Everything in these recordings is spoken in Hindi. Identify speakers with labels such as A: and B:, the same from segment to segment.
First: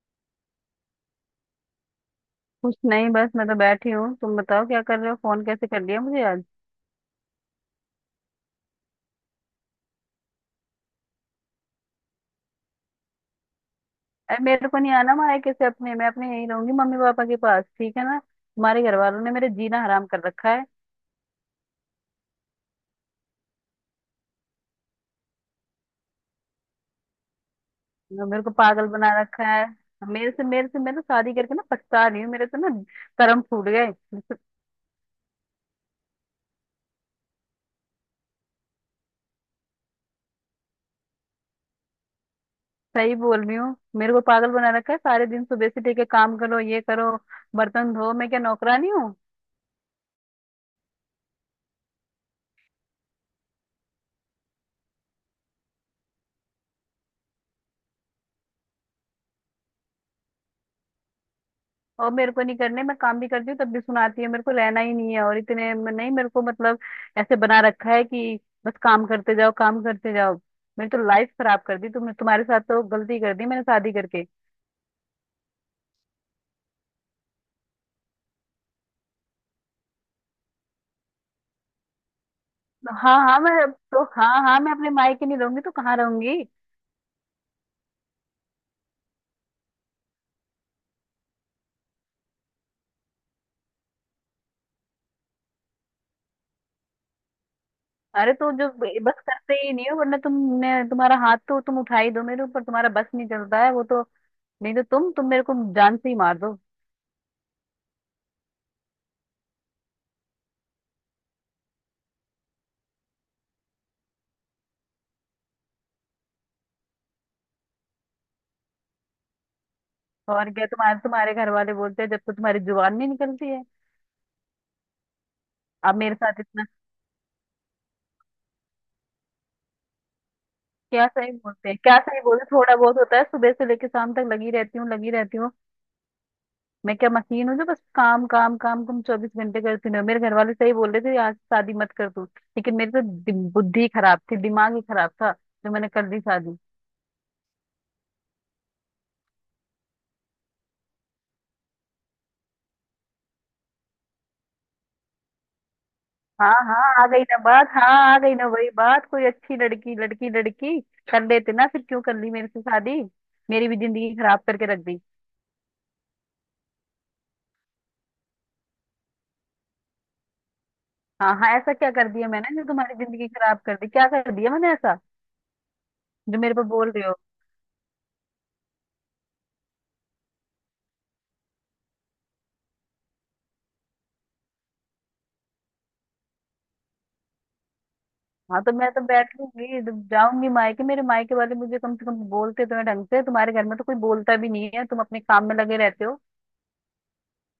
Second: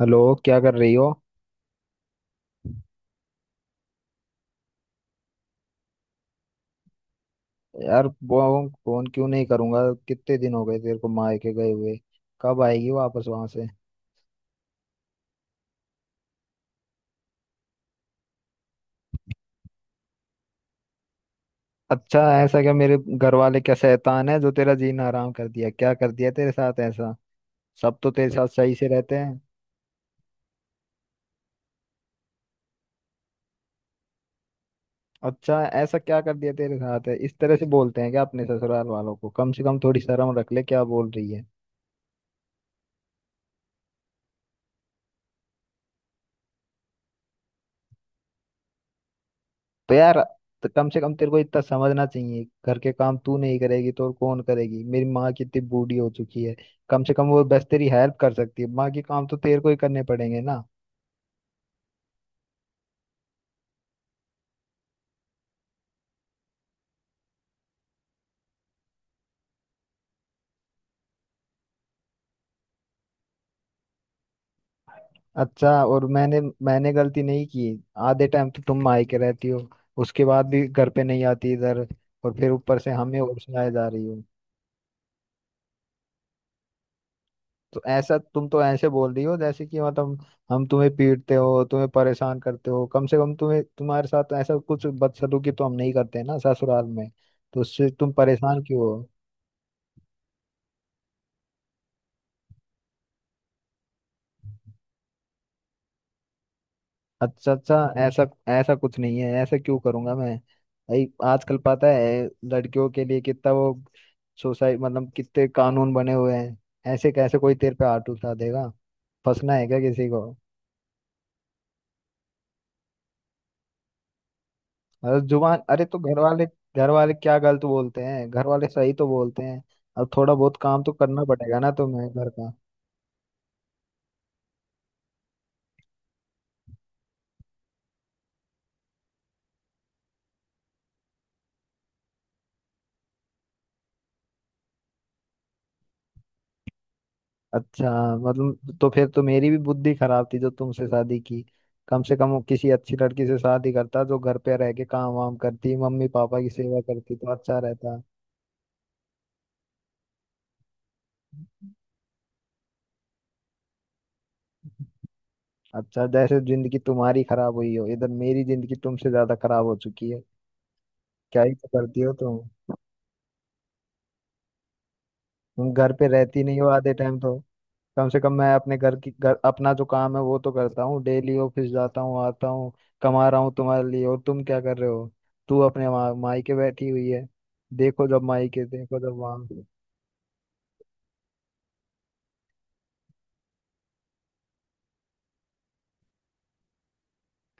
A: हेलो। क्या कर रही हो?
B: कुछ नहीं। बस मैं तो बैठी हूँ। तुम बताओ, क्या कर रहे हो? फोन कैसे कर लिया मुझे आज?
A: यार वो फोन क्यों नहीं करूंगा? कितने दिन हो गए तेरे को मायके गए हुए? कब आएगी वापस वहां से?
B: अरे, मेरे को नहीं आना मायके। कैसे अपने मैं अपने यहीं रहूंगी, मम्मी पापा के पास। ठीक है ना? तुम्हारे घर वालों ने मेरे जीना हराम कर रखा है।
A: अच्छा, ऐसा क्या? मेरे घर वाले क्या शैतान है जो तेरा जीना हराम कर दिया? क्या कर दिया तेरे साथ ऐसा? सब तो तेरे
B: मेरे
A: साथ
B: को
A: सही
B: पागल
A: से
B: बना
A: रहते हैं।
B: रखा है। मेरे से मैं तो शादी करके ना पछता रही हूँ। मेरे तो ना, कर्म फूट गए, मैं तो।
A: अच्छा, ऐसा क्या कर दिया तेरे साथ है? इस तरह से बोलते हैं क्या अपने ससुराल वालों को? कम से कम थोड़ी शर्म रख ले, क्या बोल रही है।
B: सही बोल रही हूँ। मेरे को पागल बना रखा है। सारे दिन सुबह से लेके काम करो, ये करो, बर्तन धो। मैं क्या नौकरानी हूँ?
A: तो यार, तो कम से कम तेरे को इतना समझना चाहिए, घर के काम तू नहीं करेगी तो और कौन करेगी? मेरी माँ कितनी बूढ़ी हो चुकी है। कम से कम वो बस तेरी हेल्प कर सकती है, माँ के काम तो तेरे को ही करने पड़ेंगे ना।
B: और मेरे को नहीं करने। मैं काम भी करती हूँ, तब भी सुनाती है। मेरे को रहना ही नहीं है और इतने में नहीं। मेरे को मतलब ऐसे बना रखा है कि बस काम करते जाओ, काम करते जाओ। मेरी तो लाइफ खराब कर दी तुमने। तुम्हारे साथ तो गलती कर दी मैंने शादी करके।
A: अच्छा, और मैंने मैंने गलती नहीं की? आधे टाइम तो तुम मायके रहती हो, उसके बाद भी घर पे नहीं आती इधर, और फिर ऊपर से
B: हाँ
A: हमें और
B: हाँ, मैं
A: सुनाए
B: अब
A: जा
B: तो,
A: रही हो।
B: हाँ हाँ, मैं अपने मायके नहीं रहूंगी तो कहाँ रहूंगी?
A: तो ऐसा, तुम तो ऐसे बोल रही हो जैसे कि मतलब हम तुम्हें पीटते हो, तुम्हें परेशान करते हो। कम से कम तुम्हें, तुम्हारे साथ ऐसा कुछ बदसलूकी तो हम नहीं करते ना ससुराल में। तो उससे तुम
B: अरे तो
A: परेशान
B: जो
A: क्यों हो?
B: बस करते ही नहीं हो, वरना तुमने तुम्हारा हाथ तो तुम उठा ही दो मेरे ऊपर। तुम्हारा बस नहीं चलता है वो तो, नहीं तो तुम मेरे को जान से ही मार दो।
A: अच्छा, अच्छा। ऐसा ऐसा कुछ नहीं है, ऐसा क्यों करूंगा मैं? भाई, आजकल पता है लड़कियों के लिए कितना वो सोसाइटी, मतलब कितने कानून बने हुए हैं। ऐसे कैसे कोई तेरे पे हाथ उठा देगा? फंसना है क्या किसी को?
B: और क्या? तुम्हारे तुम्हारे घर वाले बोलते हैं जब तक तुम्हारी जुबान नहीं निकलती है।
A: अरे जुबान, अरे
B: अब
A: तो
B: मेरे
A: घर
B: साथ
A: वाले
B: इतना।
A: घर वाले क्या गलत बोलते हैं? घर वाले सही तो बोलते हैं। अब थोड़ा बहुत काम तो
B: क्या
A: करना
B: सही
A: पड़ेगा
B: बोलते
A: ना
B: हैं? क्या
A: तुम्हें
B: सही
A: घर
B: बोलते हैं?
A: का।
B: थोड़ा बहुत होता है? सुबह से लेकर शाम तक लगी रहती हूँ, लगी रहती हूँ। मैं क्या मशीन हूँ जो बस काम, काम, काम तुम चौबीस घंटे करती रहो? मेरे घर वाले सही बोल रहे थे, आज शादी मत कर तू। लेकिन मेरी तो बुद्धि खराब थी, दिमाग ही खराब था जो मैंने कर दी शादी।
A: अच्छा, मतलब तो फिर तो मेरी भी बुद्धि खराब थी जो तुमसे शादी की। कम से कम वो किसी अच्छी लड़की से शादी करता, जो घर पे रह के काम वाम करती, मम्मी पापा की
B: हाँ
A: सेवा
B: हाँ, आ
A: करती,
B: गई
A: तो
B: ना
A: अच्छा
B: बात। हाँ,
A: रहता।
B: आ गई ना वही बात, कोई अच्छी लड़की, लड़की, लड़की कर लेते ना। फिर क्यों कर ली मेरे से शादी? मेरी भी जिंदगी खराब करके रख दी।
A: अच्छा, जैसे जिंदगी तुम्हारी खराब हुई हो, इधर मेरी जिंदगी तुमसे ज्यादा खराब हो चुकी है।
B: हाँ
A: क्या
B: हाँ,
A: ही तो
B: ऐसा क्या
A: करती
B: कर
A: हो
B: दिया
A: तुम?
B: मैंने जो तुम्हारी जिंदगी खराब कर दी? क्या कर दिया मैंने ऐसा
A: तुम घर पे
B: जो
A: रहती
B: मेरे
A: नहीं
B: पर
A: हो
B: बोल
A: आधे
B: रहे हो?
A: टाइम तो। कम से कम मैं अपने घर की, घर अपना जो काम है वो तो करता हूँ, डेली ऑफिस जाता हूँ, आता हूँ, कमा रहा हूँ तुम्हारे लिए, और तुम क्या कर रहे हो? तू अपने वहाँ मायके बैठी हुई है। देखो जब
B: हाँ
A: मायके,
B: तो मैं
A: देखो
B: तो
A: जब
B: बैठ
A: वहाँ।
B: लूंगी जब जाऊंगी मायके। मेरे मायके वाले मुझे कम से कम बोलते तो हैं ढंग से, तुम्हारे घर में तो कोई बोलता भी नहीं है। तुम अपने काम में लगे रहते हो।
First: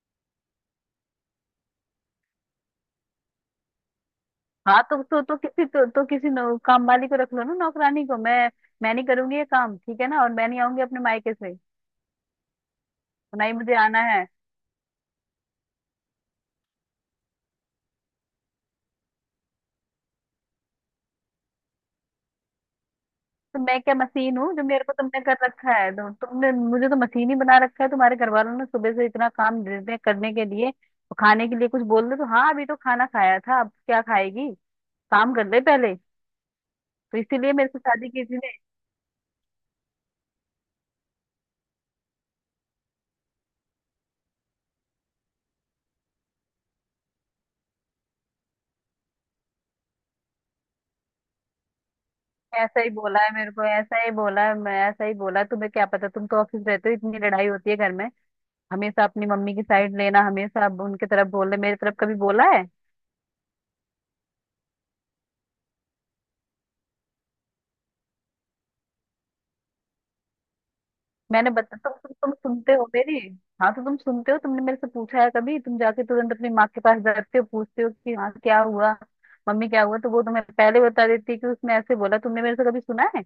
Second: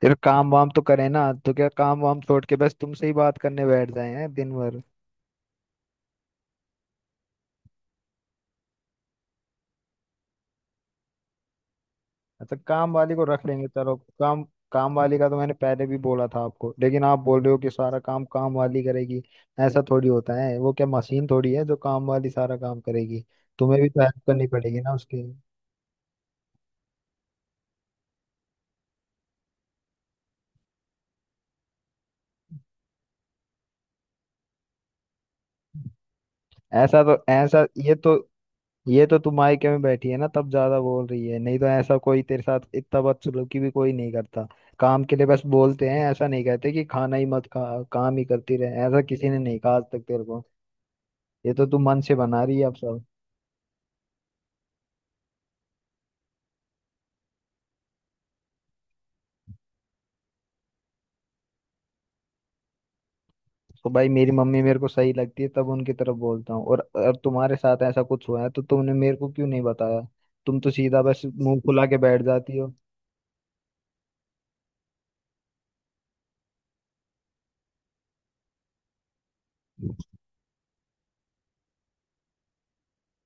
A: फिर काम वाम तो करे ना, तो क्या काम वाम छोड़ के बस तुमसे ही बात करने बैठ जाए हैं दिन भर?
B: हाँ तो काम वाली को रख लो ना, नौकरानी को। मैं नहीं करूंगी ये काम। ठीक है ना? और मैं नहीं आऊंगी अपने मायके से,
A: अच्छा, काम वाली को
B: तो
A: रख
B: ना ही
A: लेंगे,
B: मुझे
A: चलो।
B: आना है।
A: काम काम वाली का तो मैंने पहले भी बोला था आपको, लेकिन आप बोल रहे हो कि सारा काम काम वाली करेगी। ऐसा थोड़ी होता है, वो क्या मशीन थोड़ी है जो काम वाली सारा काम करेगी?
B: तो
A: तुम्हें
B: मैं
A: भी
B: क्या
A: तो हेल्प
B: मशीन
A: करनी
B: हूँ जो
A: पड़ेगी
B: मेरे को
A: ना
B: तुमने
A: उसके।
B: कर रखा है? तो तुमने मुझे तो मशीन ही बना रखा है, तुम्हारे घर वालों ने। सुबह से इतना काम दे दिया करने के लिए, तो खाने के लिए कुछ बोल दो तो, हाँ अभी तो खाना खाया था, अब क्या खाएगी, काम कर ले पहले।
A: ऐसा तो,
B: तो इसीलिए
A: ऐसा
B: मेरे से
A: ये
B: शादी
A: तो,
B: किसी ने।
A: ये तो तुम मायके में बैठी है ना तब ज्यादा बोल रही है। नहीं तो ऐसा कोई तेरे साथ इतना बदसलूकी भी कोई नहीं करता। काम के लिए बस बोलते हैं, ऐसा नहीं कहते कि खाना ही मत खा, काम ही करती रहे। ऐसा किसी ने नहीं कहा आज तक तेरे को। ये तो तू मन से बना रही है अब
B: ऐसा ही
A: सब।
B: बोला है मेरे को, ऐसा ही बोला है, मैं ऐसा ही बोला तुम्हें क्या पता, तुम तो ऑफिस रहते हो। इतनी लड़ाई होती है घर में। हमेशा अपनी मम्मी की साइड लेना, हमेशा अब उनके तरफ बोलना। मेरी तरफ कभी बोला है?
A: तो भाई, मेरी मम्मी मेरे को सही लगती है तब उनकी तरफ बोलता हूँ, और अब तुम्हारे साथ ऐसा कुछ हुआ है तो तुमने मेरे को क्यों नहीं बताया? तुम तो सीधा बस
B: मैंने
A: मुंह
B: बता
A: फुला
B: तुम
A: के
B: तुम
A: बैठ
B: तुम
A: जाती हो।
B: सुनते हो मेरी? हाँ तो तुम सुनते हो? तुमने मेरे से पूछा है कभी? तुम जाके तुरंत अपनी माँ के पास जाते हो, पूछते हो कि हाँ क्या हुआ मम्मी, क्या हुआ? तो वो तुम्हें पहले बता देती है कि उसने ऐसे बोला। तुमने मेरे से कभी सुना है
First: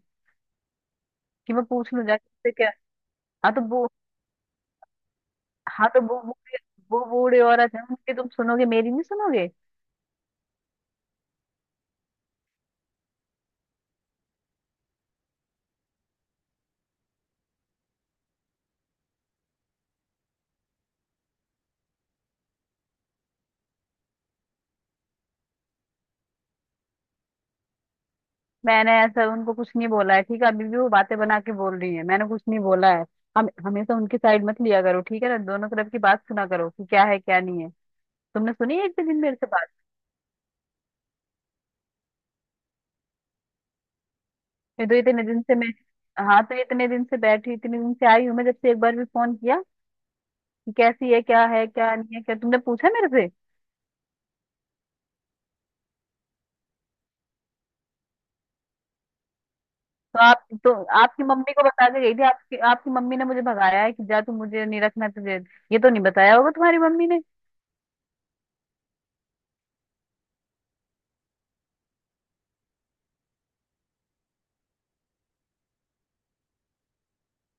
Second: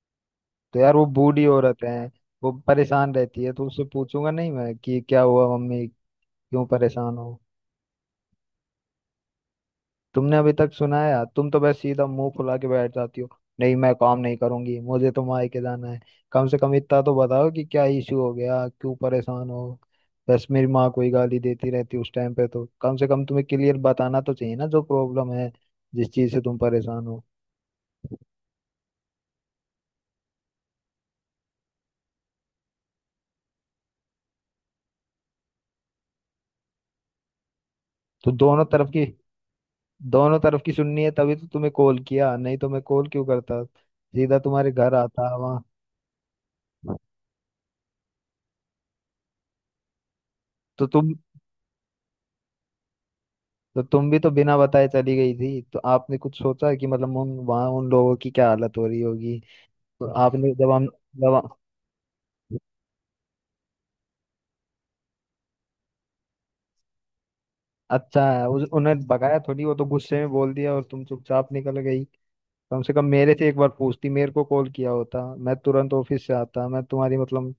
A: तो यार, वो बूढ़ी
B: कि मैं
A: औरत
B: पूछ लूँ
A: है,
B: जाके उससे
A: वो
B: क्या?
A: परेशान रहती है,
B: हाँ तो
A: तो उससे
B: वो
A: पूछूंगा नहीं मैं कि क्या हुआ मम्मी
B: हाँ तो वो वो
A: क्यों
B: वो
A: परेशान हो?
B: बूढ़े औरत है। उनकी तुम सुनोगे, मेरी नहीं सुनोगे।
A: तुमने अभी तक सुना है? तुम तो बस सीधा मुंह फुला के बैठ जाती हो, नहीं मैं काम नहीं करूंगी, मुझे तो मायके जाना है। कम से कम इतना तो बताओ कि क्या इशू हो गया, क्यों परेशान हो, बस मेरी माँ कोई गाली देती रहती उस टाइम पे। तो कम से कम तुम्हें क्लियर बताना तो चाहिए ना, जो प्रॉब्लम है, जिस चीज से तुम परेशान हो।
B: मैंने ऐसा उनको कुछ नहीं बोला है, ठीक है? अभी भी वो बातें बना के बोल रही है। मैंने कुछ नहीं बोला है। हम हमेशा उनकी साइड मत लिया करो, ठीक है ना? दोनों तरफ की बात सुना करो कि क्या है क्या नहीं है।
A: तो
B: तुमने सुनी है एक भी दिन मेरे से बात?
A: दोनों तरफ की सुननी है तभी तो तुम्हें कॉल किया, नहीं तो मैं कॉल क्यों करता, सीधा तुम्हारे
B: मैं
A: घर
B: तो इतने
A: आता
B: दिन से
A: वहाँ।
B: मैं हाँ तो इतने दिन से बैठी, इतने दिन से आई हूँ मैं, जब से एक बार भी फोन किया कि
A: तो
B: कैसी
A: तुम
B: है, क्या है, क्या नहीं है? क्या तुमने पूछा मेरे से?
A: तो तुम भी तो बिना बताए चली गई थी, तो आपने कुछ सोचा कि मतलब उन वहाँ उन लोगों की क्या हालत हो रही होगी? तो
B: तो आप
A: आपने
B: तो
A: जब हम,
B: आपकी
A: जब हम-।
B: मम्मी को बता के गई थी। आपकी आपकी मम्मी ने मुझे भगाया है कि जा तू, मुझे नहीं रखना तुझे। ये तो नहीं बताया होगा तुम्हारी मम्मी ने।
A: अच्छा, है उस, उन्हें भगाया थोड़ी, वो तो गुस्से में बोल दिया और तुम चुपचाप निकल गई। कम से कम मेरे से एक बार पूछती, मेरे को कॉल किया होता, मैं तुरंत ऑफिस से आता, मैं तुम्हारी मतलब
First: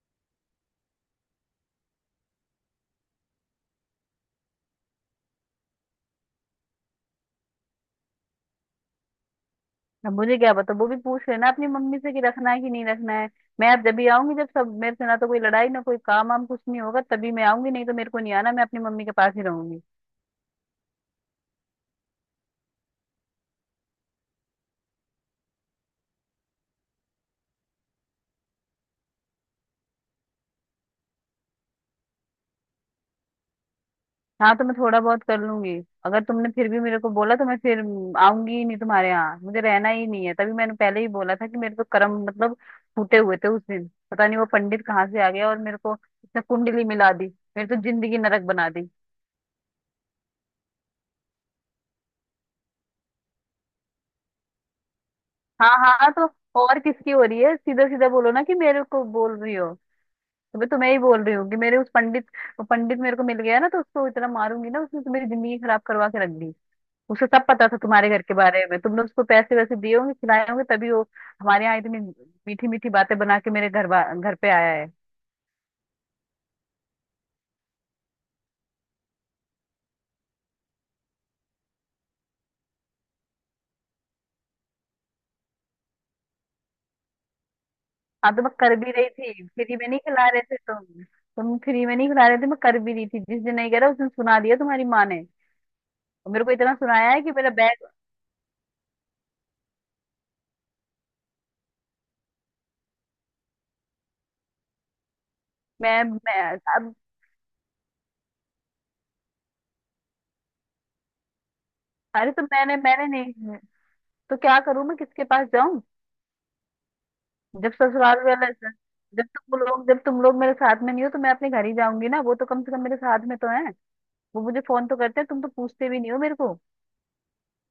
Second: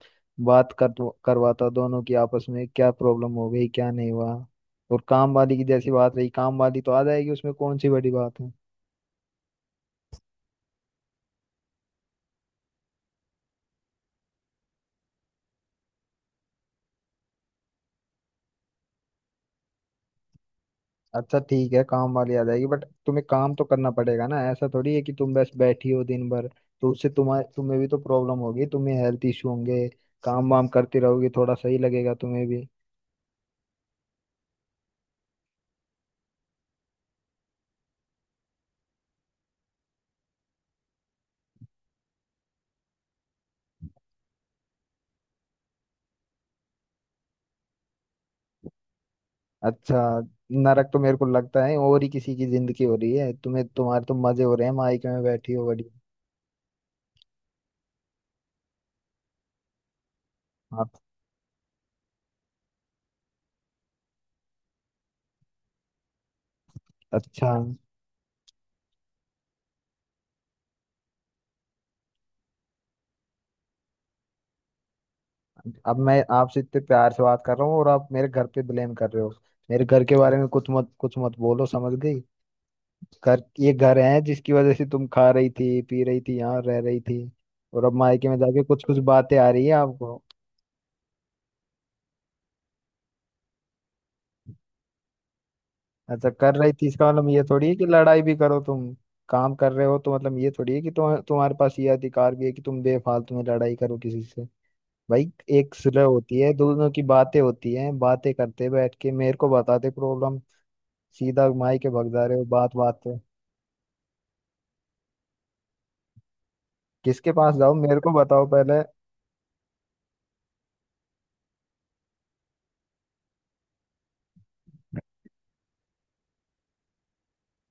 A: बात कर, करवाता दोनों की आपस में, क्या प्रॉब्लम हो गई क्या नहीं हुआ। और काम वाली की जैसी बात रही, काम वाली तो आ जाएगी, उसमें कौन सी बड़ी बात है?
B: अब मुझे क्या पता, वो भी पूछ लेना अपनी मम्मी से कि रखना है कि नहीं रखना है। मैं अब जब भी आऊंगी, जब सब मेरे से ना तो कोई लड़ाई, ना कोई काम वाम कुछ नहीं होगा, तभी मैं आऊंगी। नहीं तो मेरे को नहीं आना, मैं अपनी मम्मी के पास ही रहूंगी।
A: अच्छा, ठीक है, काम वाली आ जाएगी, बट तुम्हें काम तो करना पड़ेगा ना, ऐसा थोड़ी है कि तुम बस बैठी हो दिन भर। तो उससे तुम्हारे तुम्हें भी तो प्रॉब्लम होगी, तुम्हें हेल्थ इशू होंगे। काम वाम करती रहोगी, थोड़ा सही लगेगा तुम्हें भी।
B: हाँ तो मैं थोड़ा बहुत कर लूंगी। अगर तुमने फिर भी मेरे को बोला तो मैं फिर आऊंगी ही नहीं तुम्हारे यहाँ। मुझे रहना ही नहीं है। तभी मैंने पहले ही बोला था कि मेरे तो कर्म मतलब फूटे हुए थे। उस दिन पता नहीं वो पंडित कहाँ से आ गया और मेरे को इसने कुंडली मिला दी। मेरी तो जिंदगी नरक बना दी।
A: अच्छा, नरक तो मेरे को लगता है और ही किसी की जिंदगी हो रही है, तुम्हें, तुम्हारे तो मजे हो रहे हैं मायके में बैठी हो
B: हाँ
A: बड़ी।
B: हाँ हाँ, तो और किसकी हो रही है? सीधा सीधा बोलो ना कि मेरे को बोल रही हो। अबे, तो
A: आप
B: मैं ही बोल रही हूँ कि मेरे उस पंडित वो पंडित मेरे को मिल गया ना तो उसको इतना मारूंगी ना। उसने तो मेरी जिंदगी खराब करवा के रख दी। उसे सब
A: अच्छा,
B: पता था तुम्हारे घर के बारे में, तुमने उसको पैसे वैसे दिए होंगे, खिलाए होंगे, तभी वो हमारे यहाँ इतनी मीठी मीठी बातें बना के मेरे घर पे आया है।
A: अब मैं आपसे इतने प्यार से बात कर रहा हूँ और आप मेरे घर पे ब्लेम कर रहे हो? मेरे घर के बारे में कुछ मत बोलो, समझ गई? घर, ये घर है जिसकी वजह से तुम खा रही थी, पी रही थी, यहाँ रह रही थी, और अब मायके
B: हाँ
A: में
B: तो मैं
A: जाके
B: कर
A: कुछ
B: भी
A: कुछ
B: रही
A: बातें
B: थी,
A: आ रही है
B: फ्री में नहीं
A: आपको।
B: खिला रहे थे तुम। तुम फ्री में नहीं खिला रहे थे, मैं कर भी रही थी। जिस दिन नहीं कह रहा उस दिन सुना दिया तुम्हारी माँ ने।
A: अच्छा,
B: और मेरे को
A: कर रही
B: इतना
A: थी इसका
B: सुनाया है
A: मतलब
B: कि
A: ये
B: मेरा
A: थोड़ी है कि
B: बैग।
A: लड़ाई भी करो तुम? काम कर रहे हो तो मतलब ये थोड़ी है कि तुम्हारे पास ये अधिकार भी है कि तुम बेफालतू में लड़ाई करो किसी से? भाई, एक सुलह
B: मैं,
A: होती है,
B: मैं
A: दोनों
B: अब।
A: की बातें होती हैं, बातें करते बैठ के मेरे को बताते प्रॉब्लम, सीधा मायके भग जा
B: अरे
A: रहे
B: तो
A: हो
B: मैंने
A: बात बात
B: मैंने
A: पे।
B: नहीं। तो क्या करूं मैं, किसके पास जाऊं?
A: किसके पास
B: जब
A: जाओ, मेरे को
B: ससुराल
A: बताओ
B: वाला,
A: पहले।
B: जब तुम लोग मेरे साथ में नहीं हो तो मैं अपने घर ही जाऊंगी ना। वो तो कम से कम मेरे साथ में तो है, वो मुझे फोन तो करते हैं। तुम तो पूछते भी नहीं हो मेरे को।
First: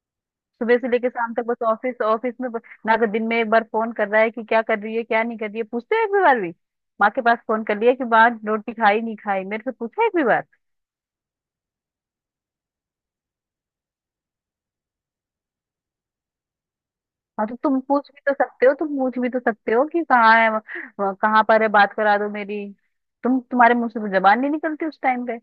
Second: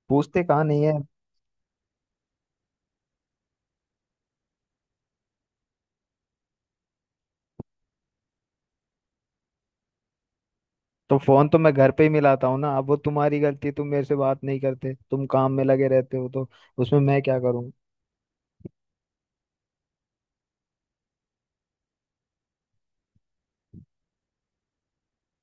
A: पूछते कहाँ
B: सुबह
A: नहीं
B: से
A: है?
B: लेके शाम तक बस ऑफिस, ऑफिस में ना कर। दिन में एक बार फोन कर रहा है कि क्या कर रही है, क्या नहीं कर रही है? पूछते हो एक भी बार भी? माँ के पास फोन कर लिया कि माँ रोटी खाई नहीं खाई? मेरे से पूछा है एक भी बार?
A: तो फोन तो मैं घर पे ही मिलाता हूँ ना, अब वो तुम्हारी गलती है, तुम मेरे से बात नहीं करते, तुम काम में लगे रहते हो, तो उसमें मैं क्या
B: हाँ तो
A: करूँ?
B: तुम पूछ भी तो सकते हो, तुम पूछ भी तो सकते हो कि कहाँ है कहाँ पर है, बात करा दो मेरी। तुम्हारे मुंह से तो जबान नहीं निकलती उस टाइम पे।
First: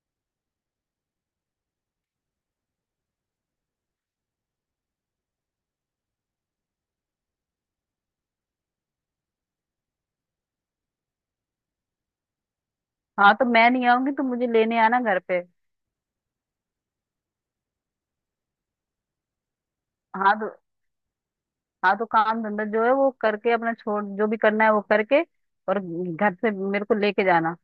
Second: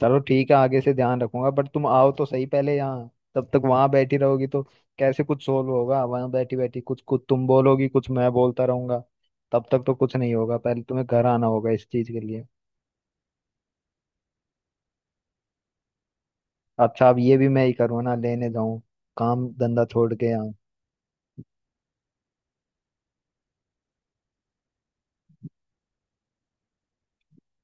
A: चलो, ठीक है, आगे से ध्यान रखूंगा, बट तुम आओ तो सही पहले यहाँ, तब तक वहां बैठी रहोगी तो कैसे कुछ सोल्व होगा? वहां बैठी बैठी कुछ कुछ तुम बोलोगी, कुछ मैं बोलता रहूंगा, तब तक तो कुछ नहीं होगा। पहले तुम्हें घर आना होगा इस चीज के लिए।
B: हाँ तो मैं नहीं आऊंगी, तुम मुझे लेने आना घर पे।
A: अच्छा, अब ये भी मैं ही करूँ ना, लेने जाऊँ काम धंधा छोड़ के
B: हाँ तो
A: यहाँ?
B: हाँ तो काम धंधा जो है वो करके, अपना छोड़, जो भी करना है वो करके, और घर से मेरे को लेके जाना।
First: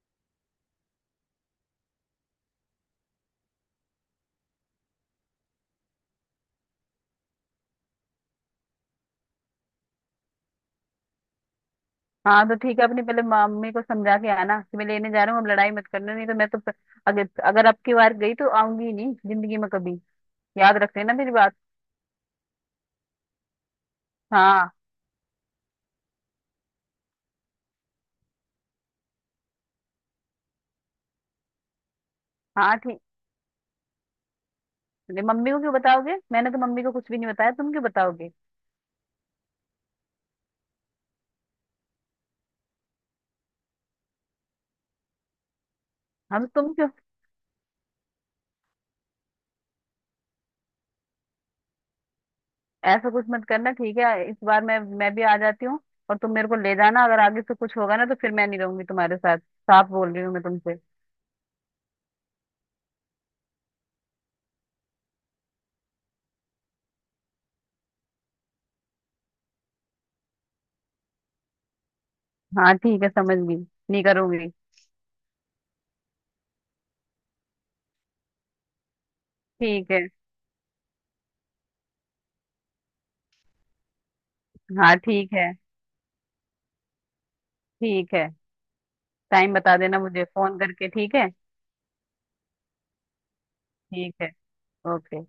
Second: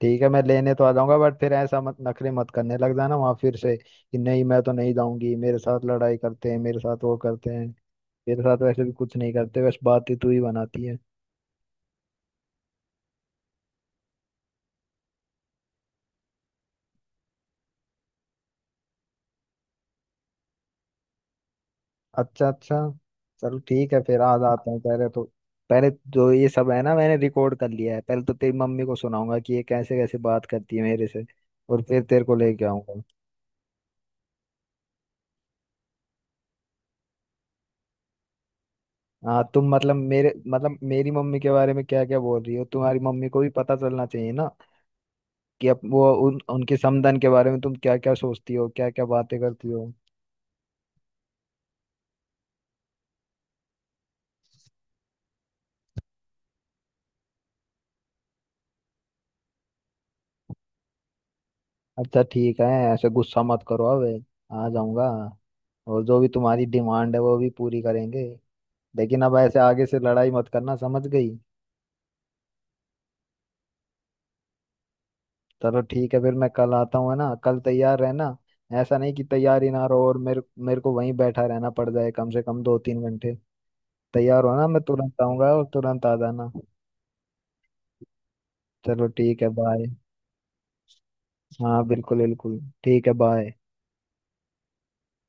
A: ठीक है, मैं लेने तो आ जाऊंगा, बट फिर ऐसा मत, नखरे मत करने लग जाना वहां फिर से कि नहीं मैं तो नहीं जाऊंगी, मेरे साथ लड़ाई करते हैं, मेरे साथ वो करते हैं। मेरे साथ वैसे भी कुछ नहीं करते, बस बातें तू ही बनाती है।
B: हाँ तो ठीक है, अपनी पहले मम्मी को समझा के आना कि मैं लेने जा रहा हूँ, अब लड़ाई मत करना। नहीं तो मैं तो अगर अगर अब की बार गई तो आऊंगी ही नहीं जिंदगी में कभी। याद रख लेना मेरी बात।
A: अच्छा, अच्छा। चल ठीक है, फिर आज आता
B: हाँ,
A: हूँ पहले तो। पहले जो ये सब है ना, मैंने रिकॉर्ड कर लिया है, पहले तो तेरी मम्मी को सुनाऊंगा कि ये कैसे कैसे बात करती है मेरे से, और फिर तेरे को लेके
B: हाँ, ठीक।
A: आऊंगा।
B: नहीं, मम्मी को क्यों बताओगे? मैंने तो मम्मी को कुछ भी नहीं बताया, तुम क्यों बताओगे?
A: हाँ, तुम मतलब, मेरे मतलब मेरी मम्मी के बारे में क्या क्या बोल रही हो, तुम्हारी मम्मी को भी पता चलना चाहिए ना, कि अप वो, उन
B: हम तुम
A: उनके
B: क्यों
A: समधन के बारे में तुम क्या क्या सोचती हो, क्या क्या बातें करती हो।
B: ऐसा कुछ मत करना, ठीक है? इस बार मैं भी आ जाती हूँ और तुम मेरे को ले जाना। अगर आगे से कुछ होगा ना तो फिर मैं नहीं रहूंगी तुम्हारे साथ, साफ बोल रही हूँ मैं तुमसे।
A: अच्छा, ठीक है, ऐसे गुस्सा मत करो अब, आ जाऊंगा, और जो भी तुम्हारी डिमांड है वो भी पूरी करेंगे, लेकिन अब ऐसे आगे से लड़ाई मत करना, समझ गई?
B: हाँ ठीक है, समझ गई। नहीं करूंगी।
A: चलो, ठीक है, फिर मैं कल आता हूँ, है ना, कल तैयार रहना। ऐसा नहीं कि तैयार ही ना
B: ठीक है।
A: रहो और मेरे मेरे को वहीं बैठा रहना पड़ जाए कम से कम 2-3 घंटे। तैयार हो ना, मैं
B: हाँ
A: तुरंत
B: ठीक है।
A: आऊंगा और तुरंत आ जाना।
B: ठीक है।
A: चलो, ठीक है,
B: टाइम बता
A: बाय।
B: देना मुझे फोन करके, ठीक है?
A: हाँ, बिल्कुल बिल्कुल ठीक है, बाय।
B: ठीक है। ओके।